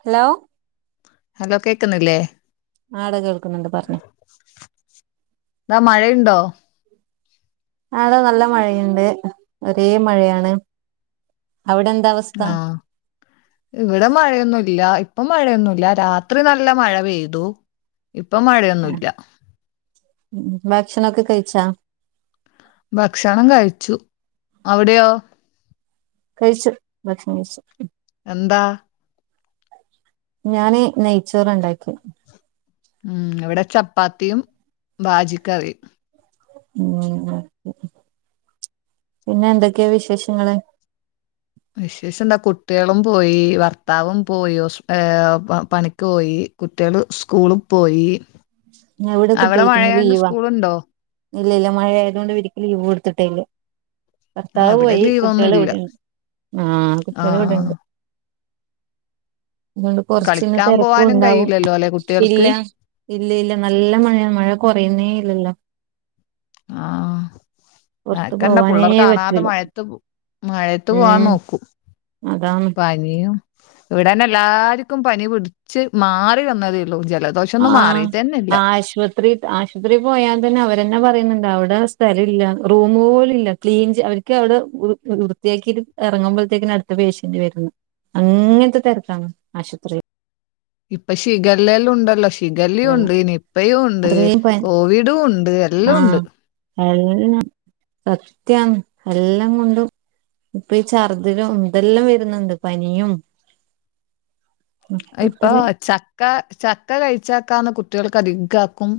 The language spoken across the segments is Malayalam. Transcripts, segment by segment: ഹലോ ഹലോ കേക്കുന്നില്ലേ ആഡാ കേൾക്കുന്നുണ്ട് പറഞ്ഞോ ഉണ്ടോ ആഡാ നല്ല മഴയുണ്ട്.. ഒരേ മഴയാണ്.. അവിടെ എന്താ അവസ്ഥ ആ ഇവിടെ മഴയൊന്നുല്ല.. ഇപ് ഇപ്പോ മഴയൊന്നുമില്ല.. രാത്രി നല്ല മഴ പെയ്തു.. ഇപ്പൊ മഴയൊന്നുല്ല ഉം ഭക്ഷണം ഒക്കെ കഴിച്ച.. ഭക്ഷണം കഴിച്ചു.. അവിടെയോ കഴിച്ചു.. ഭക്ഷണം കഴിച്ചു.. എന്താ. ഞാന് നെയ്ച്ചോറ് ഇണ്ടാക്കി ഉം.. ഇവിടെ ചപ്പാത്തിയും ബാജിക്കറിയും ഉം.. പിന്നെ എന്തെക്കെയാ വിശേഷങ്ങള്.. വിശേഷം എന്താ കുട്ടികളും പോയി ഭർത്താവും പോയി ഒസ് ഏ പണിക്ക് പോയി കുട്ടികള് സ്കൂളിൽ പോയി ഇവിടെ അവിടെ കുട്ടികൾക്കിന്ന് മഴയായോണ്ട് ലീവാ സ്കൂളുണ്ടോ ഇല്ല ഇല്ല മഴ ആയതുകൊണ്ട് [unintelligible] ക്ക് ലീവ് കൊടുത്തിട്ടേല്ല ആഹ് ഭർത്താവ് ഇവിടെ പോയി ലീവൊന്നും കുട്ടികള് ഇല്ല ഇവിടെണ്ട് ആ കുട്ടികൾ ആഹ് ഇവിടെണ്ട് അതുകൊണ്ട് കൊറച്ചിന്ന് കളിക്കാൻ തെ രക്കും പോവാനും ഉണ്ടാവും കഴിയില്ലല്ലോ അല്ലെ ഇല്ല കുട്ടികൾക്ക് ഇല്ല ഇല്ല നല്ല മഴ മഴ കുറയുന്നേ ഇല്ലല്ലോ. ആ പുറത്ത് ആക്കണ്ടാ പോവാനേ പിള്ളേർ കാണാതെ പറ്റൂല മഴത്ത്.. മഴത്ത് പോവാൻ ഉം നോക്കൂ അതാണ് പനി. ഇവിടെന്നെ എല്ലാർക്കും പനി പിടിച്ച് മാറി വന്നതേയു. ആ ആശുപത്രി ആശുപത്രി പോയാൽ തന്നെ അവരെന്നെ പറയുന്നുണ്ട്. അവിടെ സ്ഥലംല്ലറൂമ്മ്പോലല്ല ക്ലീൻ അവർക്ക്വിടെ വൃത്തിയാക്കിട്ട് ഇറങ്ങുമ്പ. ത്തേ ക്അടുത്ത പേഷ്യന്റ് വരുന്നു അങ്ങനത്തെ തരകാണ് ആശുപത്രി. ഇപ്പ ഷിഗല്ലല്ലാം ഉണ്ടല്ലോ. ഷിഗലിയുണ്ട് നിപ്പയയും ഉണ്ട് അത്രയും പ കോവിഡും ഉണ്ട് എല്ലാം ഉണ്ട്. ആഹ് എല്ലാം സത്യാണ് എല്ലാം കൊണ്ടും. ഇപ്പൊ ഈ ചഛർുദലും ഇതെല്ലാം വരുന്നുണ്ട് പനിയും. ഇപ്പൊ മൊത്തത്തില് ചക്ക ചക്ക കഴി. ച്ചാക്കാവുന്ന കുട്ടികൾക്ക് അധകാക്കും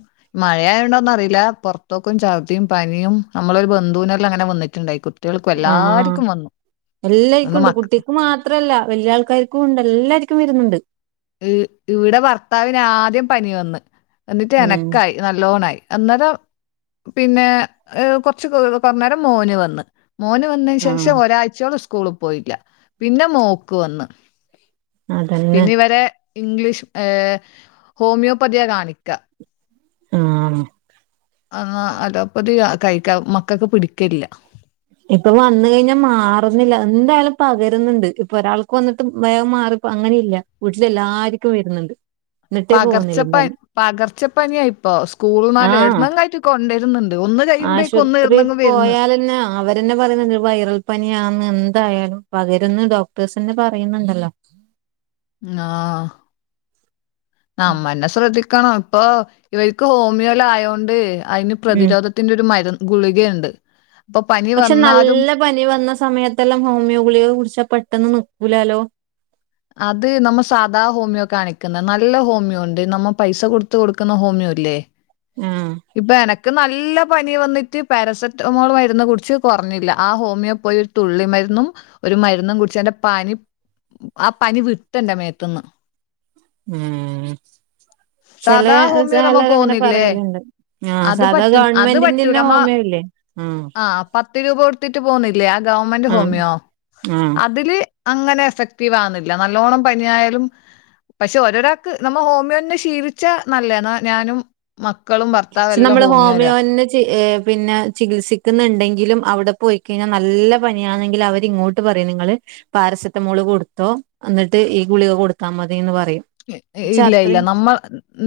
മഴയായുണ്ടോന്നറിയില്ല പുറത്തോക്കും ചർദ്ദിയും പനിയും. നമ്മളൊരു ബന്ധുവിനോരിൽ അങ്ങനെ വന്നിട്ടുണ്ടായി കുട്ടികൾക്ക എല്ലാർക്കും വന്നു. എല്ലർക്കും അതുകൊണ്ട് ഉണ്ട് മക്ക കുട്ടിക്ക് മാത്രല്ല വല്യ ആൾക്കാർക്കും ഉണ്ട് എല്ലാർരിക്കും വരുന്നുണ്ട്. ഇവിടെ ഭർത്താവിന് ആദ്യം പനി വന്ന് എന്നിട്ട് ഉം എനക്കായി നല്ലോണായി. അന്നേരം പിന്നെ കൊറച്ച് കുറ നേേരം മോന് വന്ന്. മോന് വന്നതിന് ആഹ് ശേഷം ഒരാഴ്ചയോള സ്കൂളിൽ പോയില്ല പിന്നെ മോക്ക് വന്ന്. അതന്നെ പിന്നെ ഇവരെ ഇംഗ്ലീഷ് ഏ ഹോമിയോപതിയ കാണിക്ക. ആ എന്നാ അതപ്പത് കഴിക്ക മക്കൾക്ക് പിടിക്കില്ല. ഇപ്പൊ വന്ന കഴിഞ്ഞാൽ മാറുന്നില്ല എന്തായാലും പകരുന്നുണ്ട് ഇപ്പൊ ഒരാൾക്ക് വന്നിട്ട് വേഗം മാറി. അപ്പ അങ്ങനെ ഇല്ല വീട്ടില എല്ലാർക്കും വരുന്നുണ്ട്. എന്നിട്ടേ പോകുന്നില്ല പകർച്ചപ്പ പനി. പകർച്ചപ്പനിയ ഇപ്പോ സ്കൂൾ ആഹ് നാല്എടുന്നായിട്ട് കൊണ്ടുവരുന്നുണ്ട് ഒന്ന്. കഴിയുമ്പോഴേക്കും ഒന്ന് ആശുപത്രി എവിടുന്നെങ്കിലും വരുന്ന് പോയൽന്നെ അവരന്നെ. പറയ വൈറൽ പനാന്ന് എന്തായാലും പകരന്ന് ഡോക്ടേഴ്സിന്റെ പറയുന്നുണ്ടല്ലോ. ആ ന അമ്മന്നെ ശ്രദ്ധിക്ക.. ണോ ഇപ്പൊ ഇവർക്ക് ഹോമിയോല ആയോണ്ട് അതിന് ഉം പ്രതിരോധത്തിന്റെ ഒരു മരുന്നുന്ന്. ഗുളികുണ്ട് പക്ഷെ നല്ല പനി വന്ന സമയത്തെല്ലാം ഹോമിയോ ഗുളിയെ കുറിച്ച പെട്ടെന്ന് നക്കൂലാലോ. അത് നമ്മ സാധാ ഹോമിയോ.. കാണിക്കുന്നത് നല്ല ഹോമിയോ ഉണ്ട് നമ്മ പൈസ കൊടുത്ത കൊടുക്കുന്ന ഹോമിയോ ഇല്ലേ. ഉം ഒക്കെ നല്ല പനി വന്നിട്ട് പാരസെറ്റമോൾ മരുന്ന് കുടിച്ച് കുറഞ്ഞില്ല ആ ഹോമിയോപ്പതി തുള്ളി മരുന്നും.. ഒരു മരുന്നും കുടിച്ച്ന്റെ പാനി. ആ പനി വിട്ടണ്ട മേത്തുന്ന്.. ഉം സാധാ ഹോമിയോ നമ്മ ചെിലല്ലരും അങ്ങനെ പോവുന്നില്ലേ? പറയലുണ്ട് ആ അത് സാധാ പറ്റും അത് പറ്റൂല. ഗവൺമെന്റിന്റെന്നെ നമ്മ ഹോമിയോ ഇല്ലേ. ആഹ് ആ പത്ത് പത്ത് രൂപ കൊടുത്തിട്ട് പോകുന്നില്ലേ ആ ഗവൺമെന്റ് ആഹ് ഹോമിയോ ആഹ് അതില് അങ്ങനെ എഫക്ട്.. വകുന്നില്ല നല്ലോണം പനിയായാലും.. പക്ഷെ ഓരോരാൾക്ക് നമ്മ ഹോമിയോെ ശീലിച്ചാ നല്ല എന്ന ഞാനും.. മക്കളും ഭർത്താവും പക്ഷെ എല്ലാം നമ്മള് ഹോമിയോരാ. ഹോമിയോന് പിന്നെ ചികിത്സിക്കുന്നുണ്ടെങ്കിലും. അവിടെ പോയിക്കഴിഞ്ഞാൽ നല്ല പനാണെങ്കിൽ അവരിങ്ങോട്ട് പറയും നിങ്ങള് പാരസെറ്റമോള് കൊടുത്തോ. എന്നിട്ട് ഈ ഗുളിക കൊടുത്താ മതി എന്ന് പറ.. ഇല്ല ഇല്ല നമ്മൾ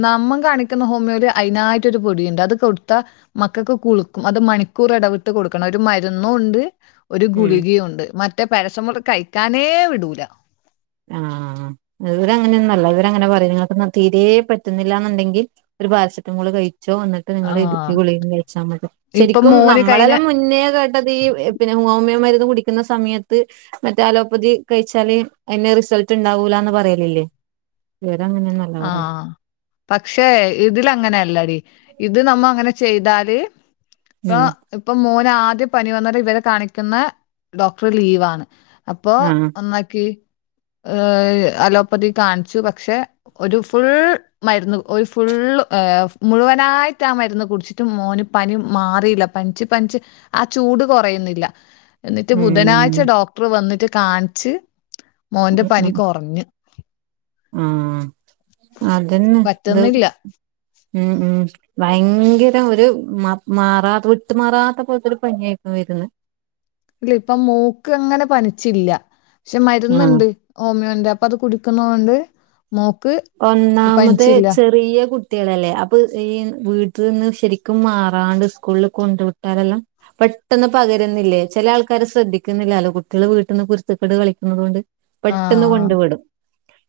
നമ്മൾ കാണിക്കുന്ന ഹോമിയോൽ അതിനതിനായിട്ട്. മറ്റൊരു പൊടി ഉണ്ട് അത് കൊടുത്ത മക്കൾക്ക് കുളക്കും അത് മണിക്കൂർ ഇടവിട്ട് കൊടുക്കണം ഒരു മരുന്നും ഉണ്ട്. ഒരു ഉം ഗുളികയുണ്ട് മറ്റേ പരസമുള കഴിക്കാനേ വിടൂല.. ആഹ ഇവരങ്ങനൊന്നല്ലാ ഇവരങ്ങനാപറയ്നങ്ങാട്ടി തീരെപറ്റ്ന്നില്ലാന്ന്ണ്ടെങ്കി ഒരു പാരസെറ്റമോൾ കഴിക്കാ.. ച്ചോ വന്നിട്ട് നിങ്ങൾ ഈ.. ആഹ് ഗുളിക കഴിച്ചാ.. മതി ശരിക്കും ഇപ്പൊ ശരിക്കും മോന് കഴിഞ്ഞ നമ്മളെല്ലാംമുന്നേ കേട്ടത് ഈ പി ഈ ഹോമിയോ മരുന്ന് കുടിക്കുന്ന സമയത്ത് മറ്റേ അലോപ്പതി കഴിച്ചാല് അയ്ന് റിസൾട്ട്ണ്ടാവൂലാന്ന് പറയലില്ലേ ഇവരങ്ങനെയൊന്നല്ല ആ... പറയ പക്ഷെ ഇതിലങ്ങനെല്ലടി ഇത് നമ്മങ്ങ ചെയ്താല് ഇപ്പൊ ഉം ഇപ്പൊ മോന് ന് ആദ്യം പനി വന്ന്ട്ട് ഇവനെ കാണിക്കുന്ന ഡോക്ടർ ലീവാണ് അപ്പൊ ആഹ് ഒന്നാക്കി ഏ.. അലോപ്പതി കാണിച്ചു പക്ഷെ ഒരു ഫുൾ മരുന്ന് ഒരു ഫുൾ എ മുഴുവനായിട്ട് അ മരുന്ന് കുടിച്ചിട്ടും മോന് പനി മാറിയില പനിച്ച് പനിച്ച് ആ ചൂട് കുറയുന്നില്ല. എന്നിട്ട് ഉം ബുധനാഴ്ച ഡോക്ടറ് വന്നിട്ട് കാണിച്ച് മോന്റെ പനി കൊറഞ് ആ... അതന്നെ ഇത് പറ്റുന്നില്ല ഉം ഉം ഭയങ്കര ഒരു മത് മാറാതെ വിട്ട്മാറാത്ത പോലത്തൊരു പനിയായിരുന്നു വരുന്നേ... ഇല്ല ഇപ്പൊ മോക്കങ്ങനെ പനിച്ചില്ല്യ പക്ഷെ ആഹ് മരുന്ന്ണ്ട് ഹോമിയോന്റെ അപ്പത് കുടിക്കുന്നൊണ്ട് ഒന്നാമത് ചെറിയ കുട്ട്യാളല്ലെ അപ്പൊ ഈ വീട്ടിൽന്ന് ശരിക്കും മാറാണ്ട് സ്കൂളിൽ കൊണ്ട് വിട്ടാലെല്ലാം.. പെട്ടെന്ന് പകരുന്നില്ലേ ചില ആൾക്കാര് ശ്രദ്ധിക്കുന്നില്ലാലൊ കുട്ട്യാള് വീട്ട്ന്ന് കുരുത്തക്കേട് കളിക്കണതോണ്ട് പെട്ടെന്ന് ആഹ് കൊണ്ട് വിടും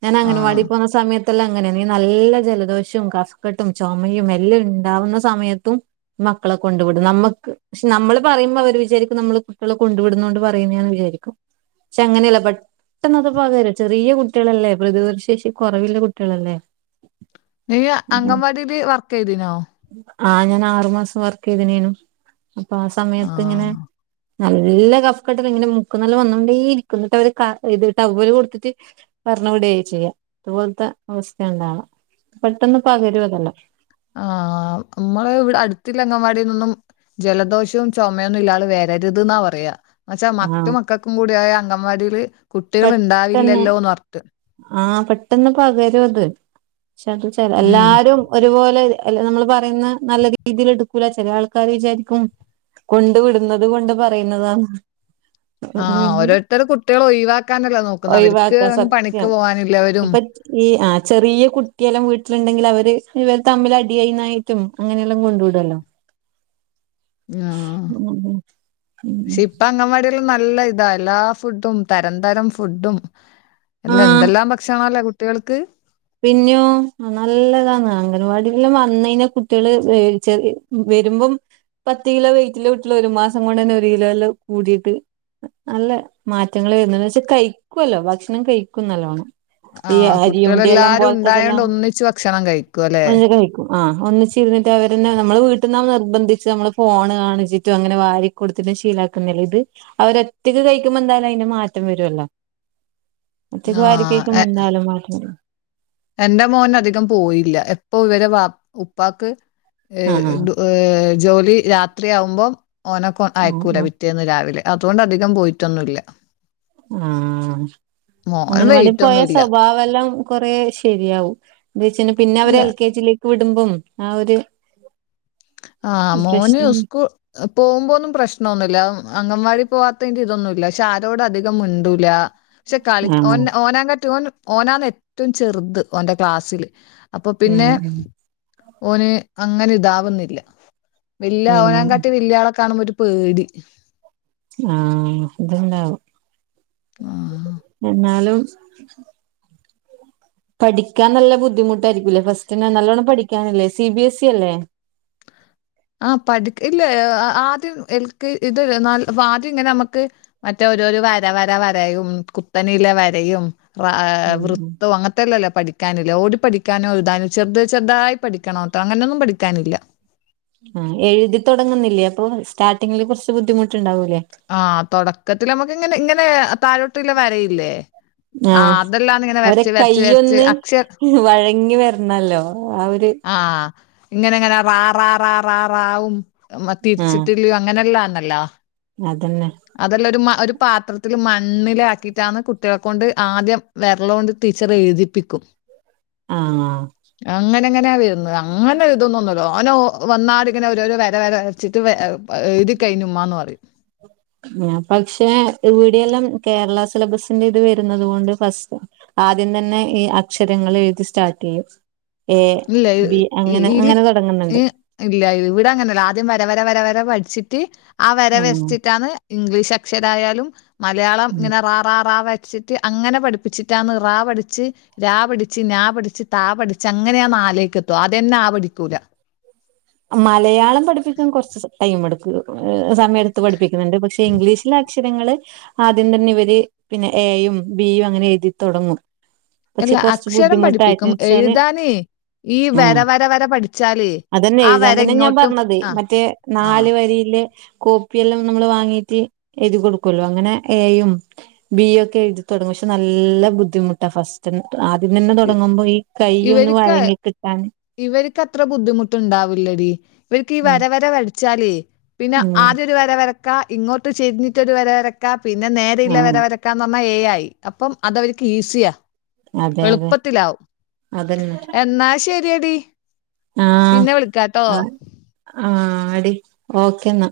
ഞാൻ ആഹ്. അംഗനവാടിപോണ സമയത്തെല്ലാം അങ്ങനാണെ നല്ല ജലദോഷം, കഫക്കട്ടും, ചൊമയും എല്ലാം ണ്ടാവുന്ന സമയത്തും മക്കളെ കൊണ്ട് വിടും പക്ഷെ നമ്മള് പറയുമ്പോ അവര് വിചാരിക്കും കുട്ട്യാളെ കൊണ്ട് വിട്ന്നൊണ്ട് പറയന്നാന്ന് വിചാരിക്കും പക്ഷെ അങ്ങനെയല്ല പെട്ടെന്നത് പകരും ചെറിയ കുട്ട്യാളല്ലേ... പ്രതിരോധ ശേഷി കുറവില്ല കുട്ടികളല്ലെ നീ അങ്കൻവാടിട് വർക്കെയ്തീന്നൊ? അ ഞാൻ ആറു മാസം വർക്കെയ്തിനീനു അപ്പാസമയത്തിങ്ങനെ ആഹ്. നല്ല കഫ്കെട്ട് ഇങ്ങനെ മുക്കനല്ലോം വന്നോണ്ടേഇരിക്ക്‌ന്ന് ന്ന്ട്ടവര് ക ദ് ടവ്വല് കൊട്ത്ട്ട് പറഞ്ഞു വിടേയ്യും ചെയ്യാ... ഇതുപോൽതെ അവസ്ഥയണ്ടാവാ പെട്ടന്ന് പകരുംഅതെല്ലാം.... ആ... മ്മള് വിടെ അടുത്തിള്ള അംഗൻവാടിന്നൊന്നും ജലദോഷോം ചൊമയൊന്നില്ലാതെ വരരുത് ന്നാ... പറയാ ന്നച്ചാ.. ആഹ് മറ്റു മക്കൾക്കുംകൂഡ്യായാ.. വാഡീല് കുട്ടികളുണ്ടാവില്ലല്ലോന്നർത്ഥം. ആ... പെട്ടെന്ന് പകരുവത് ചെ ചെ ഉം. എല്ലാരും ഒരുപോലെ അല്ല നമ്മള് പറയുന്ന നല്ല രീതില് എടുക്കൂല ചെല ആൾക്കാാര് വിചാരിക്കും കൊണ്ട് വിടുന്നത് കൊണ്ട് പറയുന്നതാന്ന് ആ... പിന്നെ ഓരോരുത്തർ കുട്ട്യാളെ ഒഴിവാ... ക്കാനല്ലെ നോക്കുന്ന അവർക്ക് ഒഴിവാക്കാം പണിക്ക് സത്യം പോവാനില്ലവരും ഇപ്പൊ ഈ ആ.. ചെറിയ കുട്ടിയെല്ലാം വീട്ടില്ണ്ടെങ്കി അവര് ഇവർ തമ്മിലഡിയായിന്നാക്കും അങ്ങനെല്ലാം കൊണ്ട് വിടൊല്ലോ... ആ... ഉം ക്ഷെ ഉം ഇപ്പ അംഗൻവാടിയെ ല്ലതാ... എല്ലാ ഫുഡും തരം തരം ഫുഡുംഎല്ല എന്തെല്ലാം ഭക്ഷണാല്ലെ കുട്ടികൾക്ക്‌ പിന്യോ.... നല്ലതാന്ന് അംഗൻവാടില് വന്നയ്ഞാ കുട്ട്യാള് വെൽ ചെ വരുമ്പം പത്ത് കിലോ വെയ്റ്റ്ള്ള കുട്ട്യാള് ഒരുമാസം കൊണ്ട് ഒരു കിലോയ്ല് കൂടീട്ട് നല്ല മാറ്റങ്ങള് വരുന്നണ്ട് ക്ഷെ കഴിക്കല്ലോ.... ഭക്ഷണം കഴിക്കും നല്ലോണം ആ.... കുട്ട്യാല് ടിയെല്ലാം പോലത്തതെല്ലാം കഴിക്കും അല്ലെ കഴിക്കും അ ഒന്നിച്ചിര്ന്ന്ട്ട് അവരെന്നെ നമ്മള് വീ ട്ട്ന്നവ് നിർബന്ധിച്ച് നമ്മള് ഫോൺ കാണിച്ചിട്ടും അങ്ങനെ വാരി കൊടുത്തിട്ടും ശീലക്കുന്നില്ലെ ഇത് അവരൊറ്റ കഴിക്കുമ്പെന്തായും അതിന്റെ മാറ്റം വരല്ലോ ഒറ്റക്ക് ആഹ് എ വാരികഴിക്കുമ്പോന്തായാലും മാറ്റം വരും. എന്റെ മോൻ അധികം പോയില്ല എപ്പൊ ഇവരെ ഉപ്പാക്ക് എ.. ആ ആ ജോലി രാത്രിയാവുമ്പോ ഓനപ്പോ ആ അയക്കൂല പിറ്റേന്ന് രാലെ. അതൊണ്ട് അധികം പോയിട്ടൊന്നുല്ല. ആ. മോൻ അംഗന വാടി വെയിറ്റ് പോയ ഒന്നുല്ല സ്വഭാവെല്ലാം കൊറെ ശെ ശരിയാവും ന്തവെചാൽ പിന്നെ അവരെ ഇല്ല എൽ കെ ജിലേക്ക് വിടുമ്പം ആ ഒരു ആ മോന് പ്രശ്നം സ്കൂ പോകുമ്പൊന്നും പ്രശ്നമൊന്നുല്ല. അംഗൻവാടി പോവാത്തതിന്റെ ഇതൊന്നുമില്ല പക്ഷെ ആരോടും അധികം മിണ്ടൂല. പക്ഷെ കളി ഓ ആഹ് ഓനകി ഓ ഓനാന്ന് ഏറ്റവും ചെറുത് ഓന്റെ ക്ലാസ്സില്, അപ്പൊ പിന്നെ ഉം ഓന് അങ്ങനെ ഇതാവുന്നില്ല. വല്യ ഉം ഉം ഓനകാട്ടി വല്യയാളെ കാണുമ്പോ ഒരു പേടി. ആ ഇത്ണ്ടാവും. ആഹ്. എന്നാലും പഠിക്കാൻ നല്ല ബുദ്ധിമുട്ടായിരിക്കൂല്ലേ, ഫസ്റ്റ് നല്ലോണ്ണം പഠിക്കാനില്ലേ, സി ബി എസ് ഇ അല്ലേ? ആ പഠിക്ക് ഇല്ല. ആ ത്ദ്യം ൽ കെ ആദ്യം ഇങ്ങനെ നമുക്ക് മറ്റേ ഓരോ വര, വര, വരയുംകുത്തൊക്കെ വരയും ഉം ഉം വൃത്തവും അങ്ങനത്തെല്ലല്ലേ പഠിക്കാന ട് പഠിക്കാനോ എഴുതാനോ ചെറുത് ചെറുതായി പഠിക്കണോട്ടോ, അങ്ങനൊന്നും പഠിക്കാനില്ല. ആ എഴുതി തുടങ്ങുന്നില്ലേ അപ്പൊ, സ്റ്റാർട്ടിങ്ങില് കുറച്ച് ബുദ്ധിമുട്ടുണ്ടാവോ ആ തൊടക്കത്തില് നമ്മുക്ക് ങ്ങനെ, ങ്ങനെ താഴോട്ടല്ല വരയില്ലേ? ആ അതെല്ലാം ഇങ്ങനെ അവരെ വരച്ച് വരച്ച് വരച്ച് കയ്യൊന്ന് അക്ഷര വഴങ്ങി വരണല്ലോ ആ ഒരു ആ ഇങ്ങനെങ്ങനെ റാറാ റാറാറാവും തിരിച്ചിട്ടില്ല അങ്ങനെല്ലാന്നല്ലോ? അതെന്നെ. അതെല്ലാം ഒരു മ ഒരു പാത്രത്തിൽ മണ്ണിലാക്കിയിട്ടാണ് കുട്ടിയാളെ കൊണ്ട് ആദ്യം വെർളോണ്ട്‌ ടീച്ചർ എഴുതിപ്പിക്കും. ആ ങ്ങനാ വരുന്നത് അങ്ങനെ എ ഴുതൊന്നുംണ്ടാവൂല്ല ഓനോ വന്നാങ്ങനെ രോ വര, വര വരച്ചി ഇത് കഴിഞ്ഞു മ്മാന്ന് പറയും. പക്ഷെ ഇവിടെയെല്ലാം കേരള സിലബസിന്റെ ഇത് വരുന്നുന്നത് കൊണ്ട് ഫസ്റ്റ് ആദ്യം തന്നെ ഈ അക്ഷരങ്ങൾ എഴുതി സ്റ്റാർട്ട് ചെയ്യും. എ ഇല്ല, ബി ഇല്ല, അങ്ങനെ ഈല് അങ്ങനെ തുടങ്ങുന്നുണ്ട് ഇല്ല ഇവിട ങ്ങനെല്ല ആദ്യം വരവര വരവര വ പഠിച്ചിട്ട് ആ വര ഉം വരച്ചിട്ടാണ് ഇംഗ്ലീഷ് അക്ഷരായാലും മലയാളം ഉം ങ്ങനെ റാറാറാ വരച്ചിട്ട് അങ്ങനെ പഠിപ്പിച്ചിട്ട് ണ് റാ പഠിച്ച്, രാപഠിച്ച്, ഞാ പഠിച്ചച്ച്, താ പഠിച്ചാങ്ങനെ അങ്ങനെയാ അ ലേക്ക് എത്ത അദ്യ ന്നെ ആ പടിക്കൂല. മലയാളം പഠിപ്പിക്കാൻ കൊറച്ച് ടൈം എടുക്കും സമയത്ത് പഠിപ്പിക്കുന്നുണ്ട് പക്ഷെ, ഇംഗ്ലീഷിന്റെ അക്ഷ ക്ഷരങ്ങള് ആദ്യം തന്നെ ഇവര് പിന്നെ ഏ യും, ബിയും അങ്ങനെ എഴുതിത്തടങ്ങും. അല്ല, അക്ഷരം പഠിപ്പിക്കും വെച്ചാല് എഴുതാനേ ഈ വര, ആഹ് വര, വര പഠിച്ചാലേ അതന്നെ ആ എഴുതാൻ വര തന്നെ ഞാൻ ഇങ്ങോട്ടും പറഞ്ഞത് ആ മറ്റേ ആ നാല് വരില് ല് കോപ്പിയെല്ലാം നമ്മൾ വാങ്ങീട്ട് എഴ കൊടുക്കല്ലോ? അങ്ങനെ എ, ബിക്കെ തുടങ്ങും പക്ഷെ നല്ല ബുദ്ധിമുട്ടാ ഫസ്റ്റ് ആദ്യം തന്നെ ഇ- തുടങ്ങുമ്പോ ഈ കൈ ഒന്ന് വഴങ്ങി കിട്ടാൻ ക്ക് അത്ര ബുദ്ധിമുട്ടുണ്ടാവില്ലടി. ഇവർക്ക് ഈ ഉം വര, വര വരച്ചാലേ പിന്നെ ഉം ആദ്യരു വര വരക്ക, ഇങ്ങോട്ട് ചരിഞ്ഞിട്ടൊരു വര വരക്കാ, പിന്നെ നേരെള്ള വര ആഹ് വരക്കാ ഏ ആയി. അപ്പം അത വർക്ക് ഈസിയാ അതെ അതെ എളുപ്പത്തിലാവും. അതന്നെ എന്നാ ശരി ടി ആഹ് പിന്നെ വിളിക്കാട്ടോ? ആഹ് ആടി ഓക്കേ എന്നാ.